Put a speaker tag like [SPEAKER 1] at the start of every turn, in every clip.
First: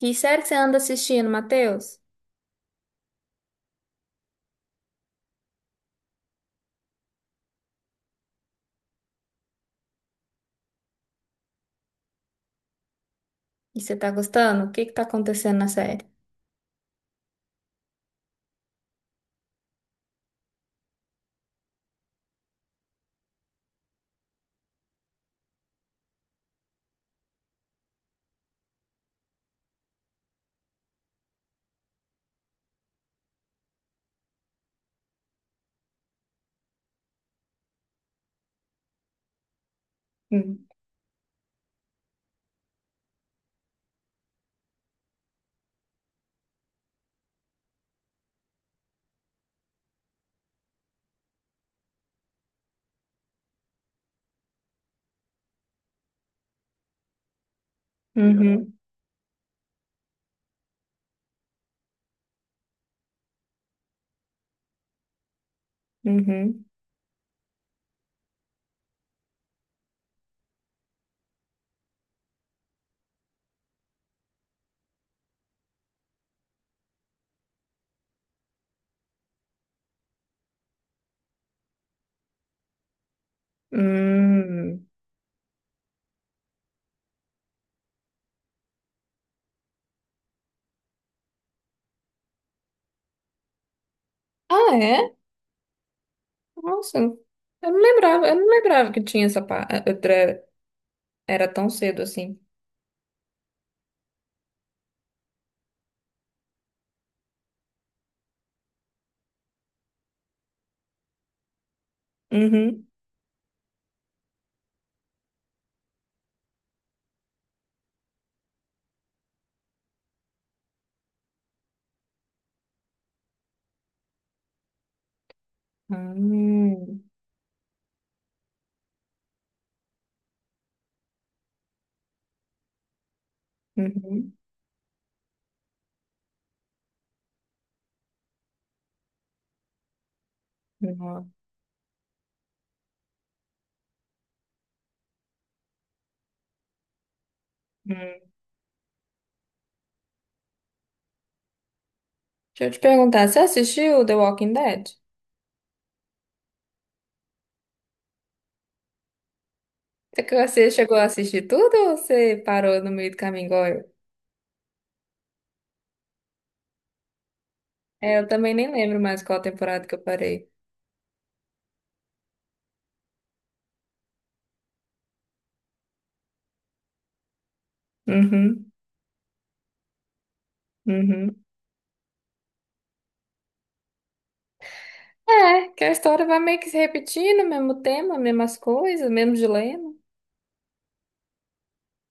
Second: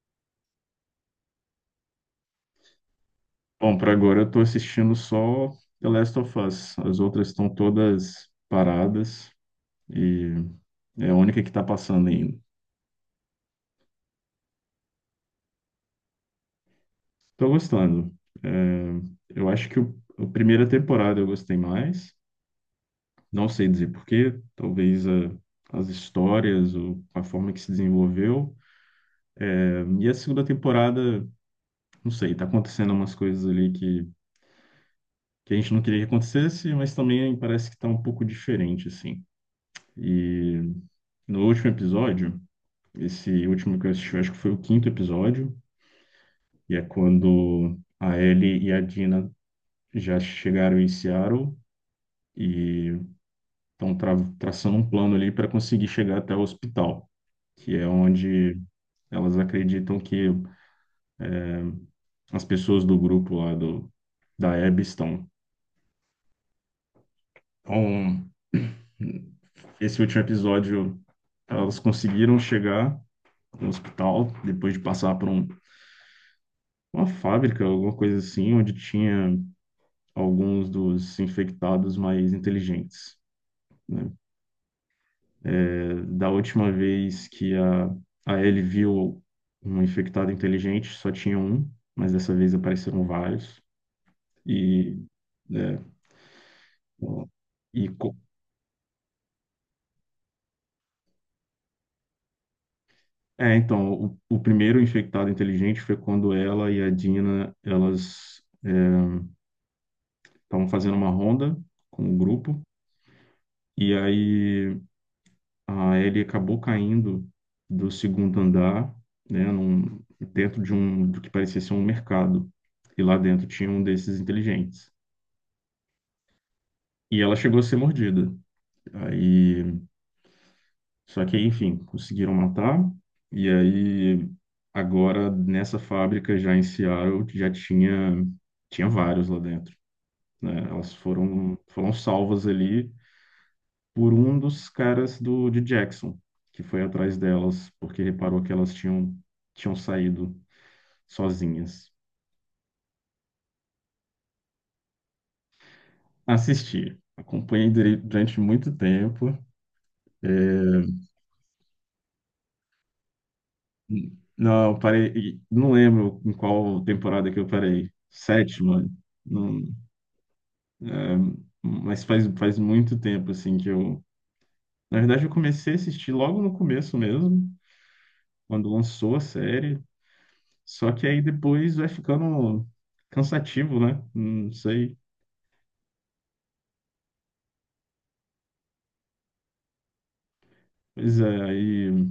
[SPEAKER 1] Que série que você anda assistindo, Matheus?
[SPEAKER 2] Bom, para agora eu tô assistindo só The Last of Us. As outras estão todas paradas e é a única que tá passando ainda.
[SPEAKER 1] E você tá gostando? O que que tá acontecendo na série?
[SPEAKER 2] Tô gostando. É, eu acho que a primeira temporada eu gostei mais. Não sei dizer porquê. As histórias ou a forma que se desenvolveu. É, e a segunda temporada, não sei, tá acontecendo umas coisas ali que a gente não queria que acontecesse, mas também parece que tá um pouco diferente, assim.
[SPEAKER 1] Hum.
[SPEAKER 2] E no último episódio. Esse último que eu assisti, eu acho que foi o quinto episódio, e é quando a Ellie e a Dina já chegaram em Seattle e estão traçando um plano ali para conseguir chegar até o hospital, que é onde
[SPEAKER 1] Uhum,
[SPEAKER 2] elas acreditam que as pessoas do grupo da Abby estão.
[SPEAKER 1] uhum,
[SPEAKER 2] Então, esse último episódio, elas conseguiram chegar no hospital depois de passar por uma fábrica, alguma coisa assim, onde tinha alguns dos infectados mais inteligentes, né?
[SPEAKER 1] hum.
[SPEAKER 2] Da última vez que a Ellie viu um infectado inteligente, só tinha um, mas dessa vez apareceram vários.
[SPEAKER 1] Ah,
[SPEAKER 2] E,
[SPEAKER 1] é?
[SPEAKER 2] é,
[SPEAKER 1] Nossa, eu não
[SPEAKER 2] e co-
[SPEAKER 1] lembrava, que tinha essa Era tão cedo assim.
[SPEAKER 2] é, então, o primeiro infectado inteligente foi quando ela e a Dina, elas estavam fazendo uma ronda com o grupo,
[SPEAKER 1] Uhum.
[SPEAKER 2] e aí ah, ele acabou caindo do segundo andar, né, dentro de um do que parecia ser um mercado. E lá dentro tinha um desses inteligentes.
[SPEAKER 1] Hum,
[SPEAKER 2] E ela chegou a ser mordida. Aí, só que, enfim, conseguiram matar. E aí,
[SPEAKER 1] uhum.
[SPEAKER 2] agora nessa fábrica já em Seattle já tinha tinha vários lá dentro, né? Elas
[SPEAKER 1] Nossa.
[SPEAKER 2] foram salvas ali por um dos caras de Jackson, que foi atrás delas, porque
[SPEAKER 1] Hum.
[SPEAKER 2] reparou que elas tinham saído sozinhas.
[SPEAKER 1] Deixa eu te perguntar, você assistiu The Walking Dead?
[SPEAKER 2] Assisti, acompanhei durante muito tempo.
[SPEAKER 1] É que você chegou a assistir tudo ou você parou no meio do caminho igual eu?
[SPEAKER 2] Não, eu parei, e não lembro em qual temporada que eu parei.
[SPEAKER 1] É, eu também nem
[SPEAKER 2] Sétima,
[SPEAKER 1] lembro mais qual
[SPEAKER 2] não,
[SPEAKER 1] temporada que eu parei.
[SPEAKER 2] mas faz muito tempo assim que eu. Na verdade, eu comecei a assistir logo no começo mesmo, quando
[SPEAKER 1] Uhum,
[SPEAKER 2] lançou a série. Só que aí
[SPEAKER 1] uhum.
[SPEAKER 2] depois vai ficando cansativo, né? Não sei.
[SPEAKER 1] É, que a história vai meio que se repetindo, mesmo tema, mesmas coisas, mesmo dilema.
[SPEAKER 2] Pois é, aí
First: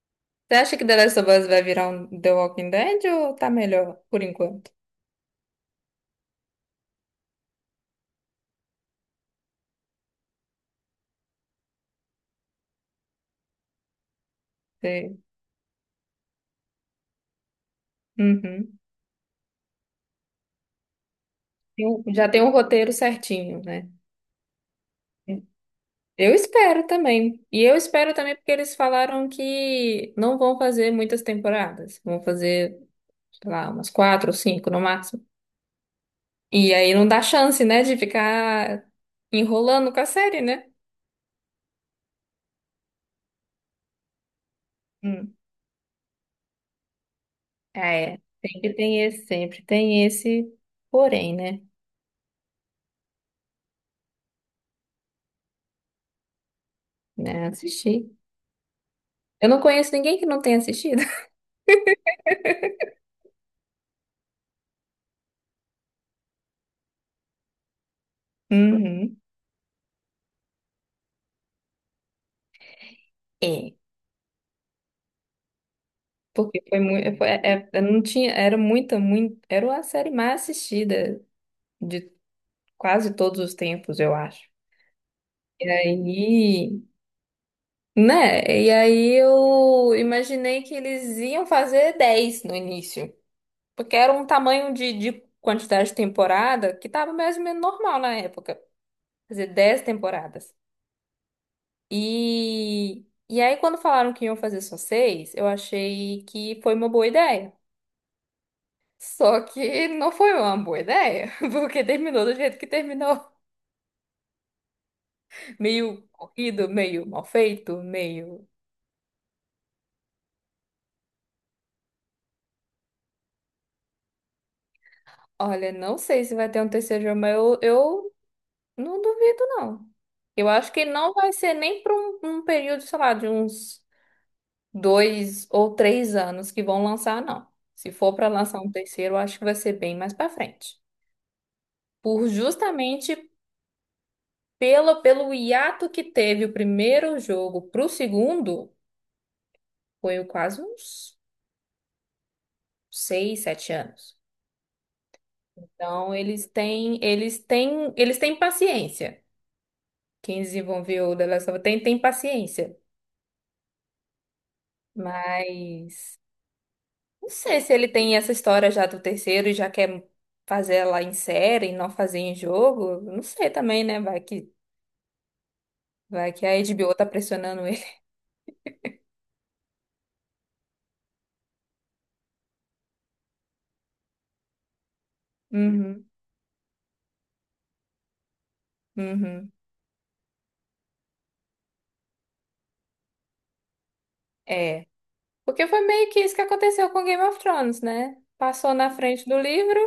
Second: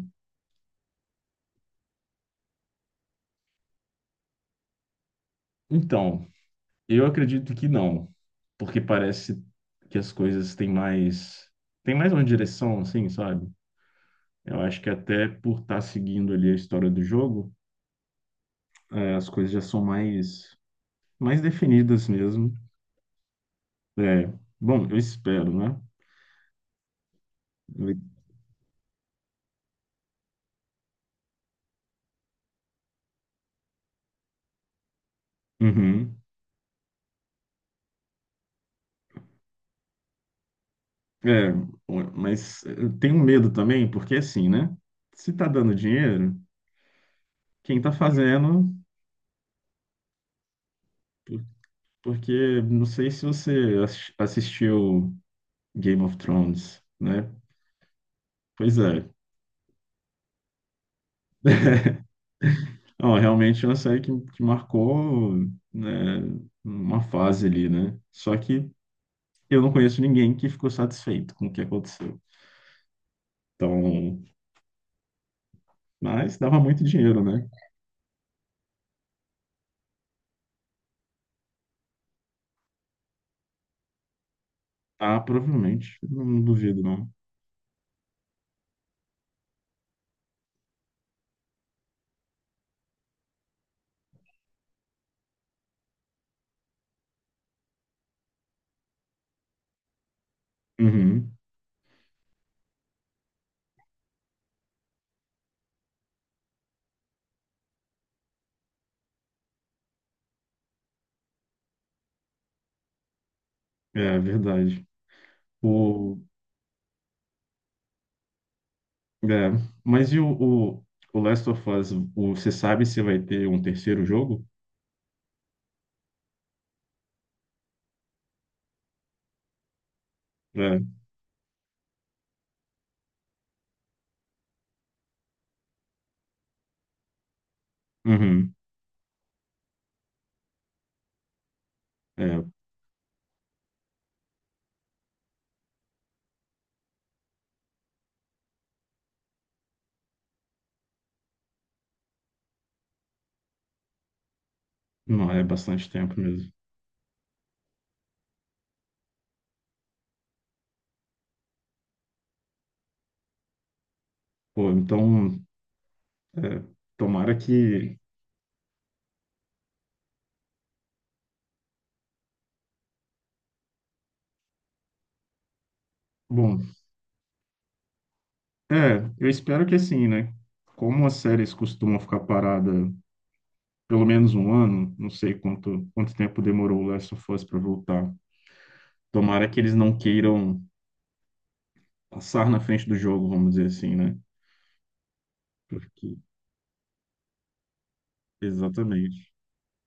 [SPEAKER 1] Você acha que The Last of Us vai virar um The Walking Dead ou tá melhor por enquanto?
[SPEAKER 2] então, eu acredito que não, porque parece que as coisas têm mais uma direção, assim, sabe? Eu acho que
[SPEAKER 1] Você-
[SPEAKER 2] até por estar seguindo ali a história do jogo,
[SPEAKER 1] Uhum.
[SPEAKER 2] eh, as coisas já são mais definidas
[SPEAKER 1] Já tem um
[SPEAKER 2] mesmo.
[SPEAKER 1] roteiro certinho, né?
[SPEAKER 2] É, bom, eu espero, né?
[SPEAKER 1] Eu espero também. E eu
[SPEAKER 2] Eu-
[SPEAKER 1] espero também porque eles falaram que não vão fazer muitas temporadas. Vão fazer, sei lá, umas quatro ou cinco no máximo.
[SPEAKER 2] Uhum.
[SPEAKER 1] E aí não dá chance, né, de ficar enrolando com a série, né?
[SPEAKER 2] É, mas eu tenho medo também, porque assim, né? Se tá dando dinheiro, quem tá
[SPEAKER 1] É,
[SPEAKER 2] fazendo?
[SPEAKER 1] sempre tem esse porém, né?
[SPEAKER 2] Porque não sei se você assistiu Game of Thrones, né?
[SPEAKER 1] Né, assistir.
[SPEAKER 2] Pois é,
[SPEAKER 1] Eu não conheço ninguém que não tenha assistido.
[SPEAKER 2] não, é realmente é uma série que marcou, né, uma fase ali, né? Só que
[SPEAKER 1] Uhum.
[SPEAKER 2] eu não conheço ninguém que ficou satisfeito com o que aconteceu.
[SPEAKER 1] É.
[SPEAKER 2] Então, mas dava
[SPEAKER 1] Porque foi
[SPEAKER 2] muito
[SPEAKER 1] muito.
[SPEAKER 2] dinheiro,
[SPEAKER 1] Foi,
[SPEAKER 2] né?
[SPEAKER 1] não tinha, era muito. Era a série mais assistida de quase todos os tempos, eu acho.
[SPEAKER 2] Ah,
[SPEAKER 1] E
[SPEAKER 2] provavelmente, não duvido,
[SPEAKER 1] aí.
[SPEAKER 2] não.
[SPEAKER 1] Né? E aí eu imaginei que eles iam fazer 10 no início. Porque era um tamanho de quantidade de temporada que estava mais ou menos normal na época. Fazer 10 temporadas.
[SPEAKER 2] Uhum,
[SPEAKER 1] E, e aí, quando falaram que iam fazer só seis, eu achei que foi uma boa ideia. Só que não foi uma boa ideia, porque terminou do jeito que terminou.
[SPEAKER 2] é verdade.
[SPEAKER 1] Meio
[SPEAKER 2] O,
[SPEAKER 1] corrido, meio mal feito, meio.
[SPEAKER 2] é, mas o, o Last of Us, o, você sabe se vai ter um terceiro jogo?
[SPEAKER 1] Olha, não sei se vai ter um terceiro jogo, mas eu não duvido, não. Eu acho
[SPEAKER 2] É,
[SPEAKER 1] que não vai ser nem para um período, sei lá, de uns dois ou três anos que vão lançar, não. Se for para
[SPEAKER 2] uhum,
[SPEAKER 1] lançar um terceiro, eu acho que vai ser bem mais para frente por
[SPEAKER 2] é,
[SPEAKER 1] justamente pelo hiato que teve o primeiro jogo pro segundo, foi quase uns seis, sete anos.
[SPEAKER 2] não, é bastante
[SPEAKER 1] Então
[SPEAKER 2] tempo mesmo.
[SPEAKER 1] eles têm paciência. Quem desenvolveu o The Last of Us tem paciência.
[SPEAKER 2] Pô, então,
[SPEAKER 1] Mas
[SPEAKER 2] é,
[SPEAKER 1] não
[SPEAKER 2] tomara
[SPEAKER 1] sei se ele
[SPEAKER 2] que.
[SPEAKER 1] tem essa história já do terceiro e já quer fazer ela em série e não fazer em jogo. Não sei também, né? Vai que a
[SPEAKER 2] Bom,
[SPEAKER 1] HBO tá pressionando ele.
[SPEAKER 2] é, eu espero que assim, né? Como as séries costumam ficar parada pelo menos um ano, não sei
[SPEAKER 1] Uhum,
[SPEAKER 2] quanto tempo demorou o Last of Us para voltar. Tomara
[SPEAKER 1] uhum.
[SPEAKER 2] que eles não queiram passar na frente do jogo, vamos dizer assim, né?
[SPEAKER 1] É. Porque foi
[SPEAKER 2] Porque,
[SPEAKER 1] meio que isso que aconteceu com Game of Thrones, né? Passou na frente
[SPEAKER 2] exatamente,
[SPEAKER 1] do livro,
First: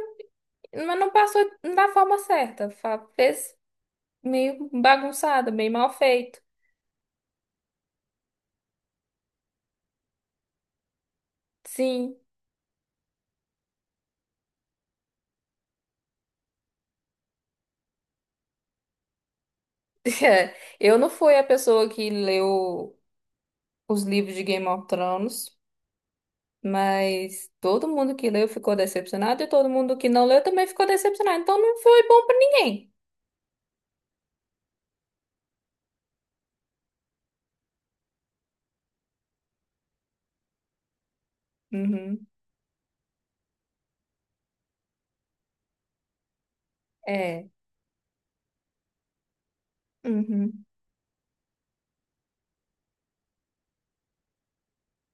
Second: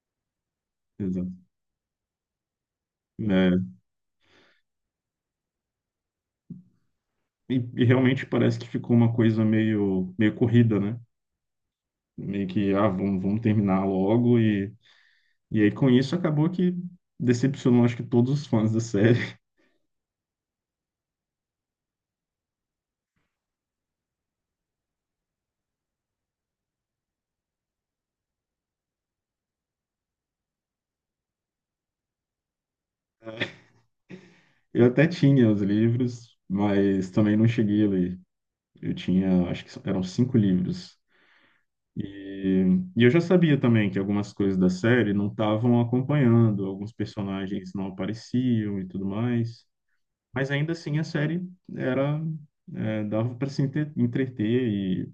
[SPEAKER 1] mas não
[SPEAKER 2] exato.
[SPEAKER 1] passou da forma certa. Fez
[SPEAKER 2] É,
[SPEAKER 1] meio bagunçado, meio mal feito.
[SPEAKER 2] e realmente parece que ficou uma coisa meio corrida, né?
[SPEAKER 1] Sim.
[SPEAKER 2] Meio que, ah, vamos terminar logo. E aí com isso acabou que decepcionou, acho que todos os fãs da série.
[SPEAKER 1] Eu não fui a pessoa que leu os livros de Game of Thrones, mas todo mundo que leu ficou decepcionado e todo mundo que não leu também ficou decepcionado. Então não foi bom pra ninguém.
[SPEAKER 2] Eu até tinha os livros, mas também não cheguei a ler. Eu tinha, acho que eram 5 livros.
[SPEAKER 1] Uhum.
[SPEAKER 2] E, e eu já sabia também que algumas coisas da série não estavam acompanhando, alguns
[SPEAKER 1] É.
[SPEAKER 2] personagens não apareciam e tudo mais. Mas
[SPEAKER 1] Uhum.
[SPEAKER 2] ainda assim a série era, é, dava para se entreter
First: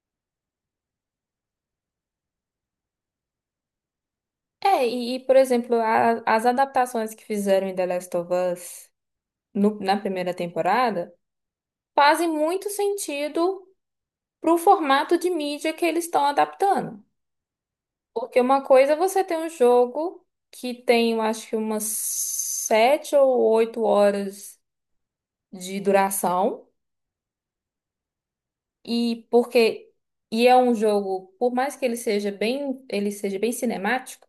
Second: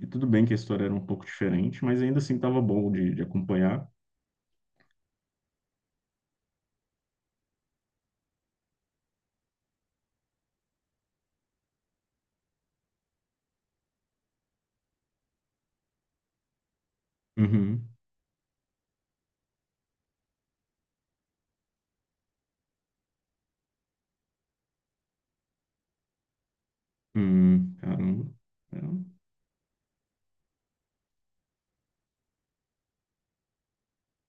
[SPEAKER 2] e tudo bem que a história era um pouco diferente, mas ainda assim estava bom de acompanhar.
[SPEAKER 1] É, por exemplo, as adaptações que fizeram em The Last of Us na primeira temporada fazem muito sentido pro formato de mídia que eles estão adaptando.
[SPEAKER 2] Uhum,
[SPEAKER 1] Porque uma coisa é você ter um jogo que tem, eu acho que umas sete ou oito horas de duração,
[SPEAKER 2] uhum, caramba. É,
[SPEAKER 1] e porque e é um jogo, por mais que ele seja bem cinemático,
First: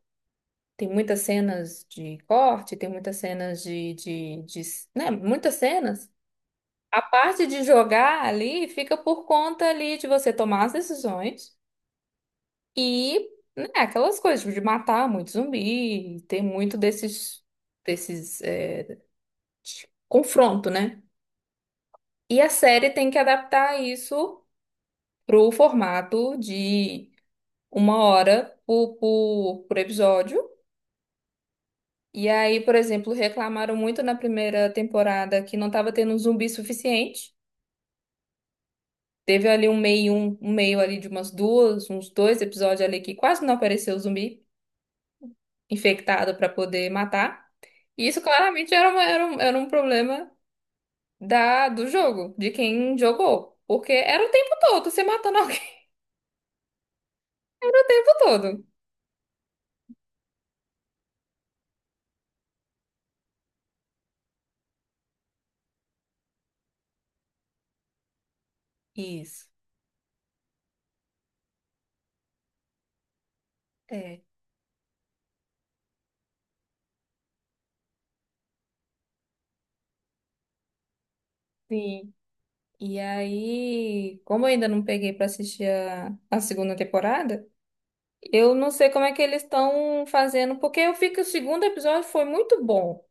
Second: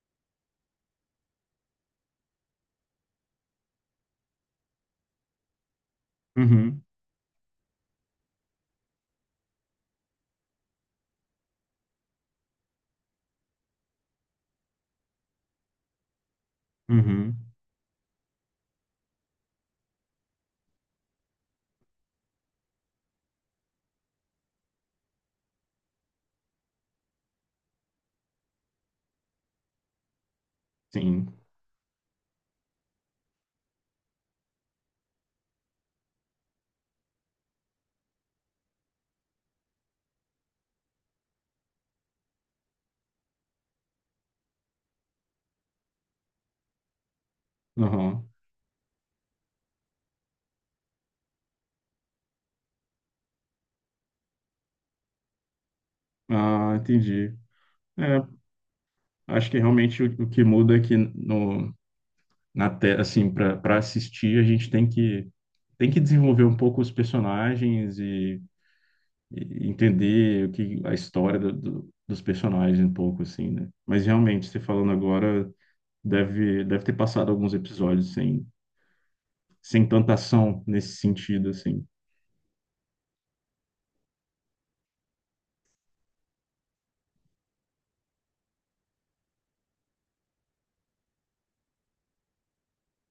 [SPEAKER 1] tem muitas cenas de corte, tem muitas cenas né, muitas cenas.
[SPEAKER 2] uhum,
[SPEAKER 1] A parte de jogar ali fica por conta ali de você tomar as decisões e, né, aquelas coisas tipo, de matar muito zumbi, tem muito
[SPEAKER 2] uhum,
[SPEAKER 1] desses, desses é, de confronto, né? E a série tem que adaptar isso pro formato de uma hora por episódio.
[SPEAKER 2] sim.
[SPEAKER 1] E aí, por exemplo, reclamaram muito na primeira temporada que não estava tendo zumbi suficiente. Teve ali um meio ali de umas duas, uns dois episódios ali que quase não apareceu zumbi infectado para poder matar. E isso
[SPEAKER 2] Aham.
[SPEAKER 1] claramente era era um problema do jogo, de quem jogou. Porque era o tempo todo, você matando alguém
[SPEAKER 2] Ah, entendi.
[SPEAKER 1] o tempo
[SPEAKER 2] É,
[SPEAKER 1] todo.
[SPEAKER 2] acho que realmente o que muda é que no, na te, assim, para assistir, a gente tem que desenvolver um pouco os personagens
[SPEAKER 1] Isso.
[SPEAKER 2] e entender o que a história dos personagens um pouco assim, né? Mas
[SPEAKER 1] É,
[SPEAKER 2] realmente, você falando agora, deve ter passado alguns episódios sem tanta ação nesse sentido assim.
[SPEAKER 1] sim. E aí, como eu ainda não peguei pra assistir a segunda temporada, eu não sei como é que eles estão fazendo, porque eu vi que o segundo episódio foi muito bom.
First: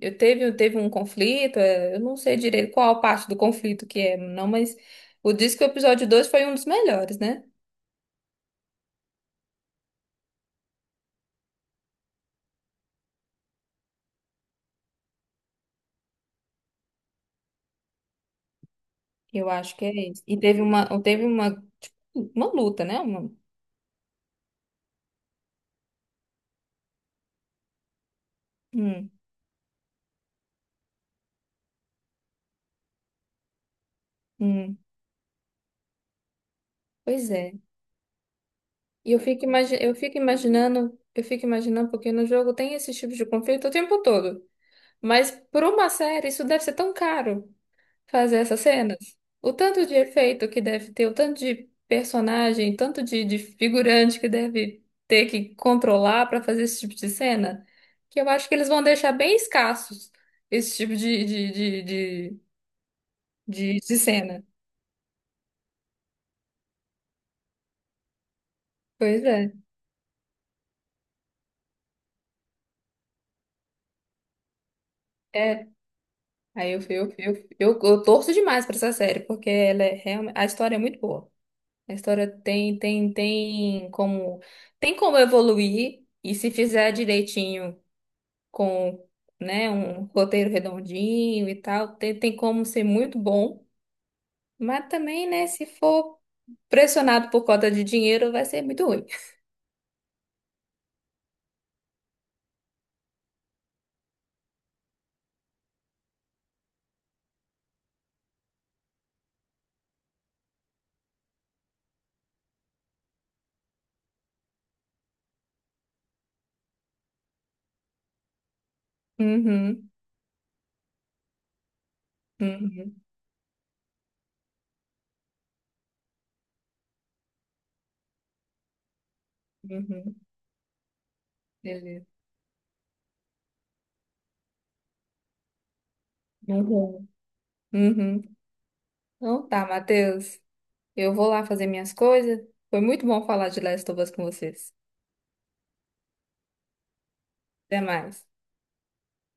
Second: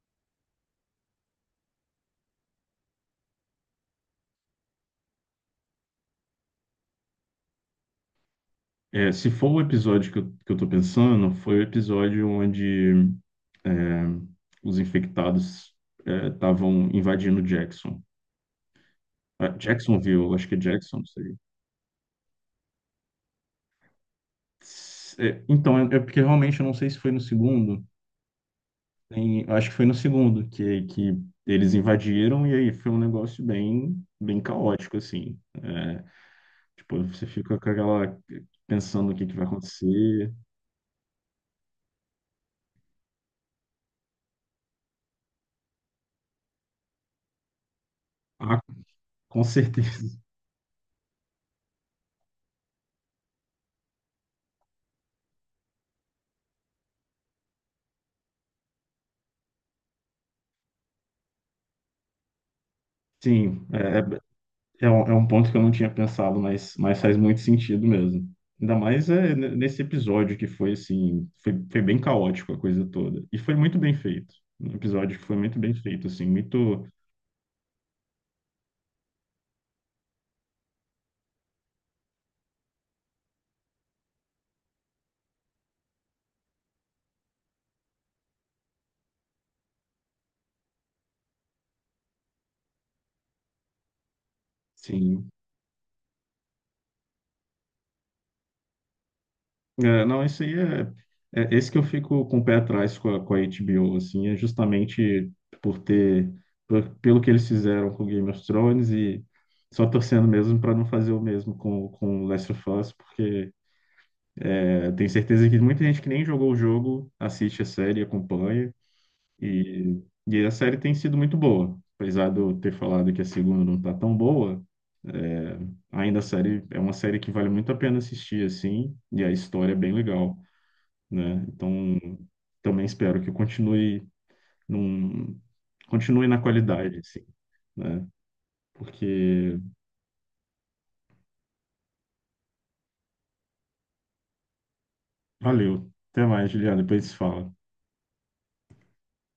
[SPEAKER 1] Teve um conflito, é, eu não sei direito qual parte do conflito que é, não, mas o diz que o episódio 2 foi um dos melhores, né?
[SPEAKER 2] É, se for o episódio que que eu tô pensando, foi o episódio onde é, os infectados é, estavam invadindo Jackson. Ah,
[SPEAKER 1] Eu acho que é esse.
[SPEAKER 2] Jacksonville, eu
[SPEAKER 1] E
[SPEAKER 2] acho que é Jackson, não
[SPEAKER 1] teve
[SPEAKER 2] sei.
[SPEAKER 1] uma luta, né? Uma,
[SPEAKER 2] É, então, é, é porque realmente eu não sei se foi no segundo.
[SPEAKER 1] hum,
[SPEAKER 2] Eu acho que foi no segundo que eles invadiram e aí foi um negócio bem
[SPEAKER 1] hum.
[SPEAKER 2] caótico, assim. É, tipo, você
[SPEAKER 1] Pois é.
[SPEAKER 2] fica com aquela...
[SPEAKER 1] E
[SPEAKER 2] pensando o que que vai acontecer.
[SPEAKER 1] eu fico imaginando, porque no jogo tem esse tipo de conflito o tempo todo. Mas por uma série, isso deve ser tão caro. Fazer
[SPEAKER 2] Ah,
[SPEAKER 1] essas cenas.
[SPEAKER 2] com
[SPEAKER 1] O tanto de
[SPEAKER 2] certeza.
[SPEAKER 1] efeito que deve ter, o tanto de personagem, tanto de figurante que deve ter que controlar para fazer esse tipo de cena, que eu acho que eles vão deixar bem escassos esse tipo
[SPEAKER 2] Sim,
[SPEAKER 1] de
[SPEAKER 2] é
[SPEAKER 1] cena.
[SPEAKER 2] é um, é um ponto que eu não tinha pensado, mas faz muito sentido mesmo. Ainda mais
[SPEAKER 1] Pois
[SPEAKER 2] é,
[SPEAKER 1] é.
[SPEAKER 2] nesse episódio que foi assim, foi bem caótico a coisa toda. E foi muito bem feito. Um episódio que foi muito
[SPEAKER 1] É.
[SPEAKER 2] bem feito, assim,
[SPEAKER 1] Aí
[SPEAKER 2] muito,
[SPEAKER 1] eu torço demais para essa série, porque ela é realmente, a história é muito boa. A história tem como evoluir, e se fizer direitinho. Com, né, um roteiro redondinho e tal, tem, tem como ser muito bom, mas também,
[SPEAKER 2] sim.
[SPEAKER 1] né, se for pressionado por conta de dinheiro, vai ser muito ruim.
[SPEAKER 2] É, não, isso aí é, é esse que eu fico com o pé atrás com a HBO, assim, é justamente por ter, pelo que eles fizeram com Game of Thrones e só torcendo mesmo para não fazer o mesmo com Last of Us, porque eu tenho certeza que muita gente que nem jogou o jogo assiste a série, acompanha,
[SPEAKER 1] Uhum,
[SPEAKER 2] e a série tem sido muito boa. Apesar de eu ter
[SPEAKER 1] uhum,
[SPEAKER 2] falado que a segunda não tá tão boa, é, ainda a série é uma série que vale muito a pena assistir, assim, e a história é bem
[SPEAKER 1] uhum.
[SPEAKER 2] legal, né? Então,
[SPEAKER 1] Beleza.
[SPEAKER 2] também espero que continue num, continue na qualidade,
[SPEAKER 1] Uhum.
[SPEAKER 2] assim, né?
[SPEAKER 1] Uhum. Então
[SPEAKER 2] Porque
[SPEAKER 1] tá, Matheus. Eu vou lá fazer minhas coisas. Foi muito bom falar de Last of Us com vocês.
[SPEAKER 2] valeu. Até mais, Juliana, depois se fala.
[SPEAKER 1] Até mais.